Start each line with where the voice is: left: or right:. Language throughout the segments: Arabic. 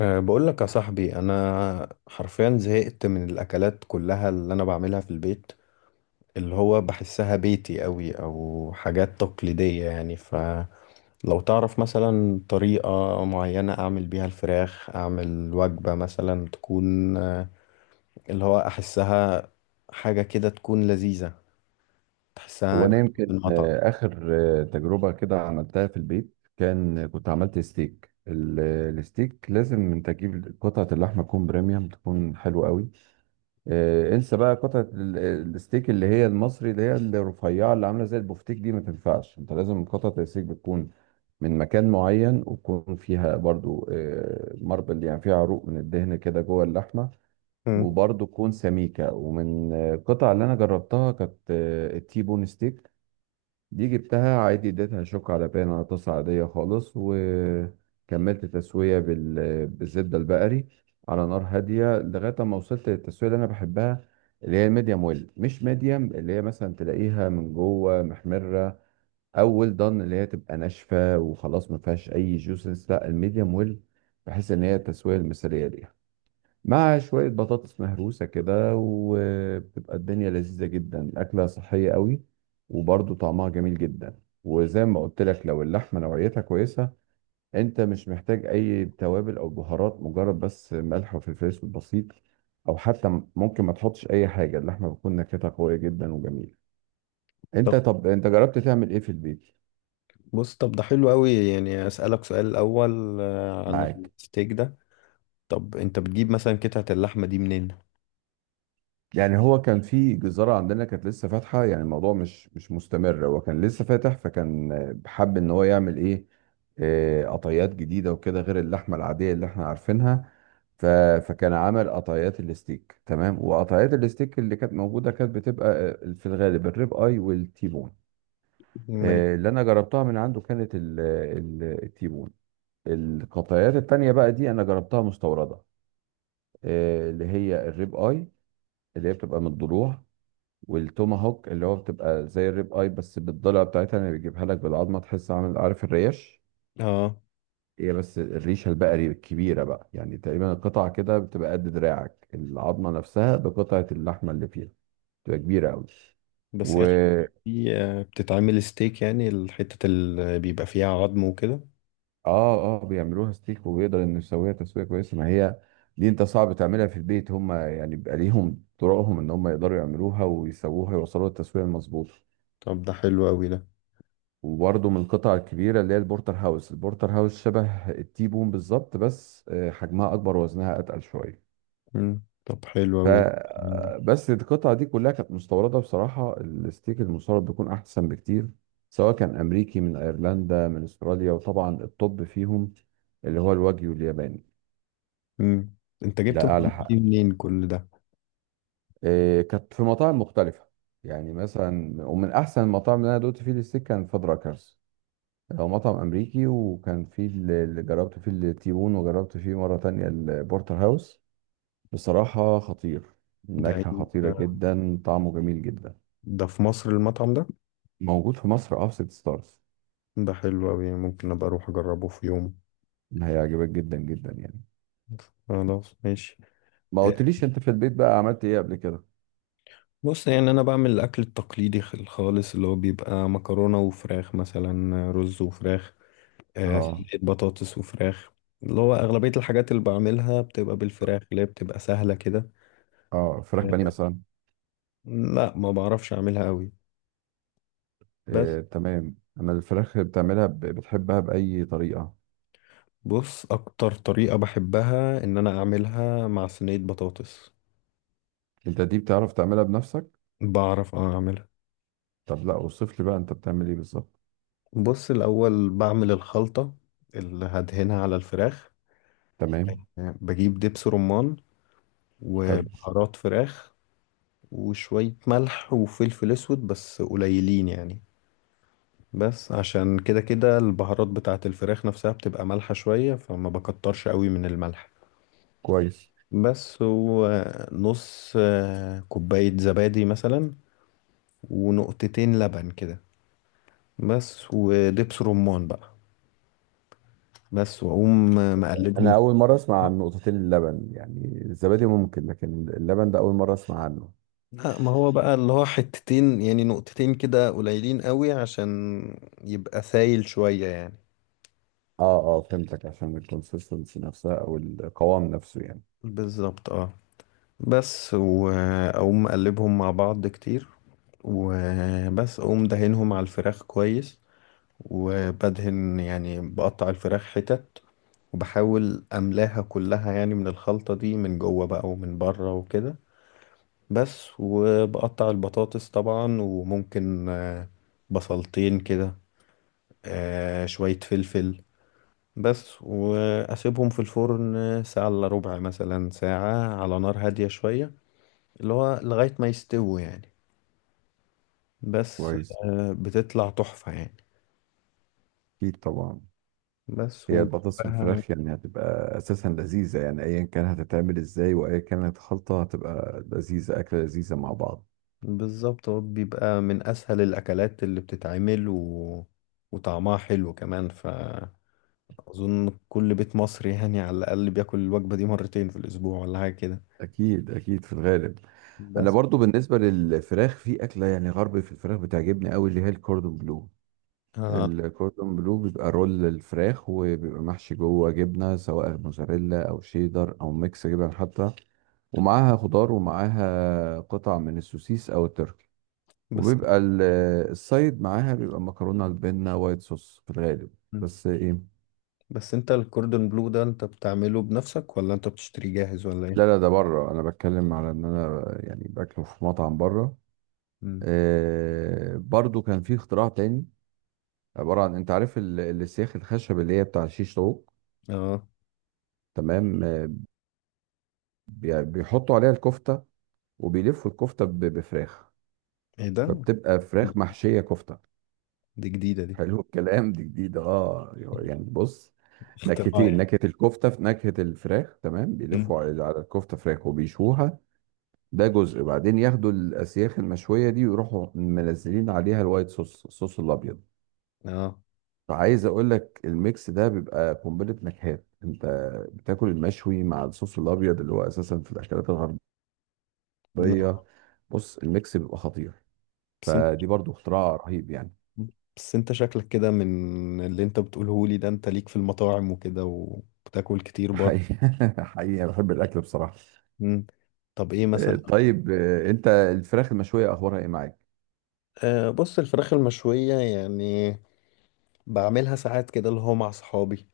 left: بقول لك يا صاحبي، انا حرفيا زهقت من الاكلات كلها اللي انا بعملها في البيت، اللي هو بحسها بيتي قوي او حاجات تقليدية يعني. فلو تعرف مثلا طريقة معينة اعمل بيها الفراخ، اعمل وجبة مثلا تكون اللي هو احسها حاجة كده تكون لذيذة، تحسها
right: هو
left: جاية
right: انا يمكن
left: من المطعم.
right: اخر تجربه كده عملتها في البيت. كان كنت عملت ستيك الستيك. لازم انت تجيب قطعه اللحمه تكون بريميوم، تكون حلوه قوي. انسى بقى قطعه الستيك اللي هي المصري، اللي هي الرفيعه اللي عامله زي البفتيك دي، ما تنفعش. انت لازم قطعه الستيك بتكون من مكان معين، ويكون فيها برضو ماربل، يعني فيها عروق من الدهن كده جوه اللحمه.
left: مم.
right: وبرضو تكون سميكه. ومن القطع اللي انا جربتها، كانت التيبون ستيك. دي جبتها عادي، اديتها شوك على بان على طاسة عادية خالص، وكملت تسوية بالزبدة البقري، على نار هادية لغاية ما وصلت للتسوية اللي أنا بحبها، اللي هي الميديم ويل. مش ميديم اللي هي مثلا تلاقيها من جوه محمرة، أو ويل دان اللي هي تبقى ناشفة وخلاص ما فيهاش أي جوسنس، لا الميديم ويل. بحس إن هي التسوية المثالية ليها، مع شوية بطاطس مهروسة كده، وبتبقى الدنيا لذيذة جدا. أكلة صحية قوي، وبرضه طعمها جميل جدا. وزي ما قلت لك، لو اللحمة نوعيتها كويسة، أنت مش محتاج أي توابل أو بهارات، مجرد بس ملح وفلفل أسود بسيط، أو حتى ممكن ما تحطش أي حاجة. اللحمة بتكون نكهتها قوية جدا وجميلة. أنت،
left: طب.
right: طب أنت جربت تعمل إيه في البيت؟
left: بص، طب ده حلو قوي، يعني اسألك سؤال الاول عن
right: معاك؟
left: الستيك ده. طب انت بتجيب مثلا قطعة اللحمة دي منين؟
right: يعني هو كان في جزارة عندنا كانت لسه فاتحة. يعني الموضوع مش مستمر، هو كان لسه فاتح. فكان حب ان هو يعمل ايه؟ قطيات جديدة وكده، غير اللحمة العادية اللي احنا عارفينها. ف... فكان عمل قطيات الستيك، تمام. وقطيات الستيك اللي كانت موجودة كانت بتبقى في الغالب الريب اي والتيبون.
left: ما-
right: اللي انا جربتها من عنده كانت التيبون. القطيات التانية بقى دي انا جربتها مستوردة، اللي هي الريب اي، اللي هي بتبقى من الضلوع، والتوماهوك اللي هو بتبقى زي الريب اي بس بالضلع بتاعتها، اللي بيجيبها لك بالعظمه. تحس عامل، عارف، الريش؟
left: اه.
right: هي بس الريشه البقري الكبيره بقى. يعني تقريبا القطعه كده بتبقى قد دراعك، العظمه نفسها بقطعه اللحمه اللي فيها، بتبقى كبيره قوي.
left: بس هي
right: و
left: الحتة دي بتتعمل ستيك، يعني الحتة اللي بيبقى فيها عظم وكده؟
right: اه اه، بيعملوها ستيك، وبيقدر انه يسويها تسويه كويسه. ما هي دي انت صعب تعملها في البيت. هم يعني بيبقى ليهم طرقهم ان هم يقدروا يعملوها ويسووها، يوصلوا للتسويه المظبوطه.
left: طب ده حلو أوي ده.
right: وبرضه من القطع الكبيرة اللي هي البورتر هاوس. البورتر هاوس شبه التيبون بالظبط، بس حجمها أكبر ووزنها أتقل شوية.
left: مم. طب حلو
right: ف
left: أوي. مم.
right: آه، بس القطعة دي كلها كانت مستوردة. بصراحة الستيك المستورد بيكون أحسن بكتير، سواء كان أمريكي، من أيرلندا، من أستراليا. وطبعا الطب فيهم اللي هو الواجيو الياباني،
left: مم. انت جبت
right: ده أعلى
left: المعلومات دي
right: حق.
left: منين كل ده؟
right: كانت في مطاعم مختلفة، يعني مثلا. ومن أحسن المطاعم اللي أنا دوت فيه الستيك كان فادراكرز. هو مطعم امريكي، وكان فيه اللي جربت فيه التيبون، وجربت فيه مره تانية البورتر هاوس. بصراحه خطير،
left: ده إيه؟
right: النكهه خطيره جدا، طعمه جميل جدا.
left: ده في مصر المطعم ده؟
right: موجود في مصر، اه، في ست ستارز.
left: ده حلو أوي، ممكن أبقى أروح أجربه في يوم.
right: هيعجبك جدا جدا يعني.
left: خلاص ماشي.
right: ما
left: آه،
right: قلتليش انت في البيت بقى عملت ايه قبل كده؟
left: بص، يعني أنا بعمل الأكل التقليدي الخالص، اللي هو بيبقى مكرونة وفراخ، مثلا رز وفراخ،
right: اه
left: صينية بطاطس وفراخ. اللي هو أغلبية الحاجات اللي بعملها بتبقى بالفراخ، اللي هي بتبقى سهلة كده.
right: اه. فراخ بانيه
left: آه،
right: مثلا؟
left: لا ما بعرفش أعملها قوي. بس،
right: تمام. اما الفراخ اللي بتعملها بتحبها باي طريقه؟
left: بص أكتر طريقة بحبها إن أنا أعملها مع صينية بطاطس.
right: انت دي بتعرف تعملها بنفسك؟
left: بعرف أعملها.
right: طب لا، اوصف لي بقى انت بتعمل ايه بالظبط.
left: بص الأول بعمل الخلطة اللي هدهنها على الفراخ.
right: تمام.
left: آه، بجيب دبس رمان
right: حلو.
left: وبهارات فراخ وشوية ملح وفلفل أسود بس قليلين يعني، بس عشان كده كده البهارات بتاعة الفراخ نفسها بتبقى مالحة شوية فما بكترش قوي من الملح.
right: كويس.
left: بس هو نص كوباية زبادي مثلا، ونقطتين لبن كده بس، ودبس رمان بقى بس، واقوم
right: انا
left: مقلبهم.
right: اول مره اسمع عن نقطتين اللبن. يعني الزبادي ممكن، لكن اللبن ده اول مره اسمع عنه.
left: لا ما هو بقى اللي هو حتتين، يعني نقطتين كده قليلين قوي عشان يبقى سايل شوية يعني.
right: اه اه، فهمتك، عشان الكونسيستنسي نفسها او القوام نفسه يعني.
left: بالظبط اه. بس وأقوم أقلبهم مع بعض كتير، وبس أقوم دهنهم على الفراخ كويس، وبدهن يعني بقطع الفراخ حتت، وبحاول أملاها كلها يعني من الخلطة دي من جوه بقى ومن بره وكده. بس وبقطع البطاطس طبعا، وممكن بصلتين كده، شوية فلفل. بس وأسيبهم في الفرن ساعة إلا ربع، مثلا ساعة، على نار هادية شوية، اللي هو لغاية ما يستووا يعني. بس.
right: كويس.
left: بتطلع تحفة يعني.
right: اكيد طبعا.
left: بس
right: هي البطاطس
left: وجنبها
right: بالفراخ يعني هتبقى اساسا لذيذه، يعني ايا كان هتتعمل ازاي وايا كانت الخلطه، هتبقى لذيذه، اكله لذيذه مع بعض.
left: بالظبط، هو بيبقى من أسهل الأكلات اللي بتتعمل وطعمها حلو كمان. فأظن كل بيت مصري يعني على الأقل بياكل الوجبة دي مرتين في الأسبوع ولا حاجة كده.
right: اكيد اكيد، في الغالب. انا
left: بس.
right: برضو بالنسبه للفراخ في اكله يعني غرب في الفراخ بتعجبني قوي، اللي هي الكوردون بلو.
left: آه.
right: الكوردون بلو بيبقى رول للفراخ، وبيبقى محشي جوه جبنة، سواء موزاريلا أو شيدر أو ميكس جبن حتى. ومعاها خضار، ومعاها قطع من السوسيس أو التركي.
left: بس
right: وبيبقى السايد معاها بيبقى مكرونة البنة وايت صوص في الغالب. بس إيه.
left: بس أنت الكوردون بلو ده، أنت بتعمله بنفسك ولا أنت بتشتريه جاهز ولا إيه؟
right: لا لا، ده بره، أنا بتكلم على إن أنا يعني باكله في مطعم بره.
left: مم.
right: برضو كان في اختراع تاني، عبارة عن أنت عارف السياخ الخشب اللي هي بتاع شيش طاووق؟
left: آه.
right: تمام. بيحطوا عليها الكفتة، وبيلفوا الكفته بفراخ.
left: إيه ده؟
right: فبتبقى فراخ محشيه كفته.
left: دي جديدة دي.
right: حلو الكلام، دي جديد، اه. يعني بص،
left: اختراع
right: نكهتين،
left: يعني.
right: نكهه الكفته في نكهه الفراخ. تمام،
left: مم.
right: بيلفوا على الكفته فراخ، وبيشوها. ده جزء، بعدين ياخدوا الاسياخ المشويه دي ويروحوا منزلين عليها الوايت صوص، الصوص الابيض.
left: آه.
right: فعايز اقول لك الميكس ده بيبقى قنبله نكهات. انت بتاكل المشوي مع الصوص الابيض اللي هو اساسا في الاكلات الغربيه.
left: لا.
right: بص الميكس بيبقى خطير.
left: بس.
right: فدي برضو اختراع رهيب يعني.
left: بس انت شكلك كده من اللي انت بتقوله لي ده، انت ليك في المطاعم وكده وبتاكل كتير برضه.
right: حقيقة، حقيقة بحب الأكل بصراحة.
left: مم. طب ايه مثلا؟
right: طيب، أنت الفراخ المشوية أخبارها إيه معاك؟
left: آه، بص الفراخ المشوية يعني بعملها ساعات كده، اللي هو مع صحابي،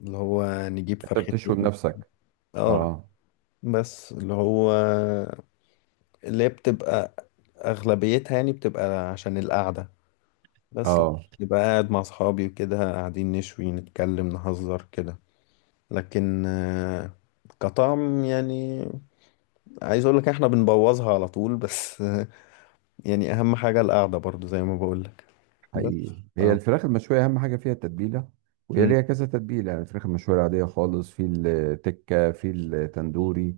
left: اللي هو نجيب
right: أنت
left: فرختين.
right: بتشوي بنفسك؟
left: اه.
right: أه
left: بس اللي هو، اللي هي بتبقى اغلبيتها يعني بتبقى عشان القعدة. بس
right: أه.
left: نبقى قاعد مع صحابي وكده، قاعدين نشوي نتكلم نهزر كده. لكن آه، كطعم يعني عايز اقول لك احنا بنبوظها على طول، بس يعني اهم حاجة القعدة برضو زي ما بقول لك. بس.
right: حقيقي، هي
left: اه.
right: الفراخ المشوية أهم حاجة فيها التتبيلة. وهي
left: مم.
right: ليها كذا تتبيلة، يعني الفراخ المشوية العادية خالص، في التكة، في التندوري.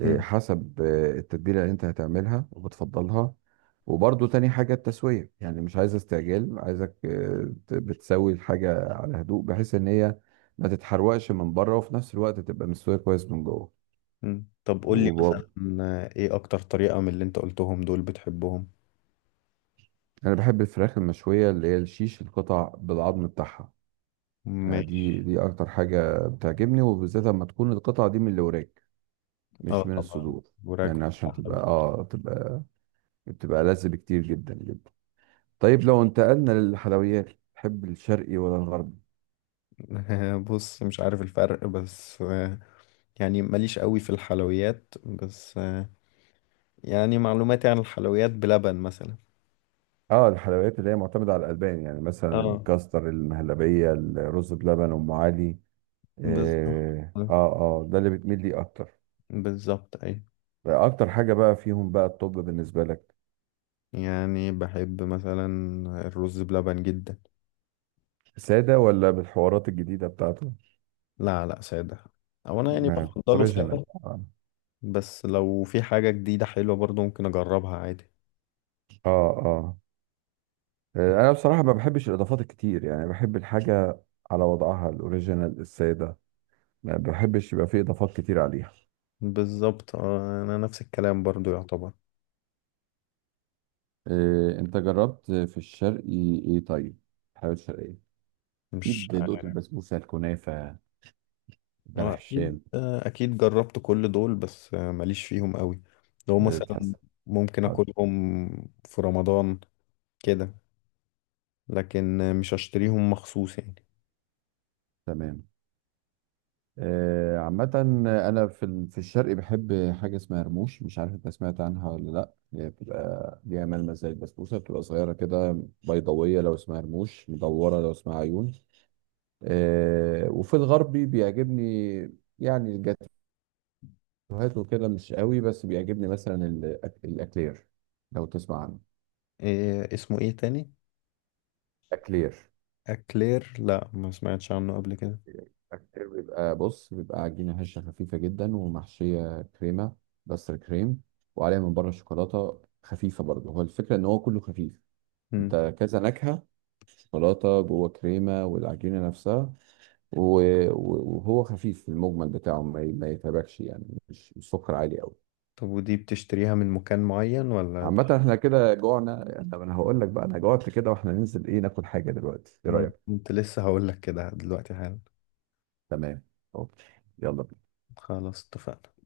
right: إيه،
left: مم.
right: حسب التتبيلة اللي انت هتعملها وبتفضلها. وبرضو تاني حاجة التسوية، يعني مش عايز استعجال، عايزك بتسوي الحاجة على هدوء، بحيث ان هي ما تتحرقش من بره، وفي نفس الوقت تبقى مستوية كويس من جوه.
left: مم. طب قول لي مثلا،
right: وب...
left: ايه اكتر طريقة من اللي انت قلتهم دول بتحبهم؟
right: انا بحب الفراخ المشوية اللي هي الشيش، القطع بالعظم بتاعها.
left: ماشي.
right: دي اكتر حاجة بتعجبني، وبالذات لما تكون القطعة دي من الوراك،
left: اه
right: مش من
left: طبعا.
right: الصدور.
left: وراك.
right: يعني عشان تبقى بتبقى لذ بكتير جدا جدا. طيب لو انتقلنا للحلويات، تحب الشرقي ولا الغربي؟
left: بص مش عارف الفرق، بس يعني ماليش قوي في الحلويات، بس يعني معلوماتي عن الحلويات بلبن مثلا.
right: اه. الحلويات اللي هي معتمدة على الألبان، يعني مثلا
left: اه.
right: الكاستر، المهلبية، الرز بلبن، أم علي.
left: بالظبط.
right: اه اه. ده اللي بتميل ليه أكتر؟
left: بالظبط اي.
right: أكتر حاجة بقى فيهم بقى الطب بالنسبة لك؟
left: يعني بحب مثلا الرز بلبن جدا.
right: سادة ولا بالحوارات الجديدة بتاعته؟
left: لا لا سادة. او انا يعني بفضله
right: أوريجينال،
left: سادة.
right: اه.
left: بس لو في حاجة جديدة حلوة برضو ممكن اجربها عادي.
right: اه. أنا بصراحة ما بحبش الإضافات الكتير، يعني بحب الحاجة على وضعها الأوريجينال السادة. ما بحبش يبقى فيه إضافات كتير عليها.
left: بالظبط. انا نفس الكلام برضو يعتبر.
right: إيه، انت جربت في الشرقي ايه طيب؟ الحلويات الشرقية؟ اكيد
left: مش.
right: دقت البسبوسه، الكنافه، بلح
left: اكيد،
right: الشام.
left: اكيد جربت كل دول، بس ماليش فيهم قوي. لو مثلا
right: بتحس؟
left: ممكن
right: آه،
left: اكلهم في رمضان كده، لكن مش اشتريهم مخصوص يعني.
right: تمام. عامة أنا في في الشرق بحب حاجة اسمها رموش. مش عارف أنت سمعت عنها ولا لأ. هي بتبقى ليها ملمس زي البسبوسة، بتبقى صغيرة كده بيضاوية لو اسمها رموش، مدورة لو اسمها عيون. وفي الغربي بيعجبني يعني الجاتوهات وكده، مش قوي، بس بيعجبني مثلا الأكلير، لو تسمع عنه.
left: إيه اسمه ايه تاني؟
right: اكلير؟
left: اكلير. لا ما سمعتش عنه قبل كده.
right: اكلير بيبقى، بص، بيبقى عجينه هشه خفيفه جدا ومحشيه كريمه، بس كريم، وعليها من بره شوكولاته خفيفه برضه. هو الفكره ان هو كله خفيف.
left: مم.
right: انت كذا نكهه، شوكولاته، جوه كريمه، والعجينه نفسها. وهو خفيف في المجمل بتاعه، ما يتعبكش، يعني مش سكر عالي قوي.
left: طب ودي بتشتريها من مكان معين ولا؟
right: عامة احنا كده جوعنا يعني، طب انا هقول لك بقى، انا جوعت كده، واحنا ننزل ايه ناكل حاجة دلوقتي، ايه
left: ما انا
right: رأيك؟
left: كنت لسه هقول لك كده دلوقتي حالا.
right: تمام. اوكي. يلا.
left: خلاص اتفقنا.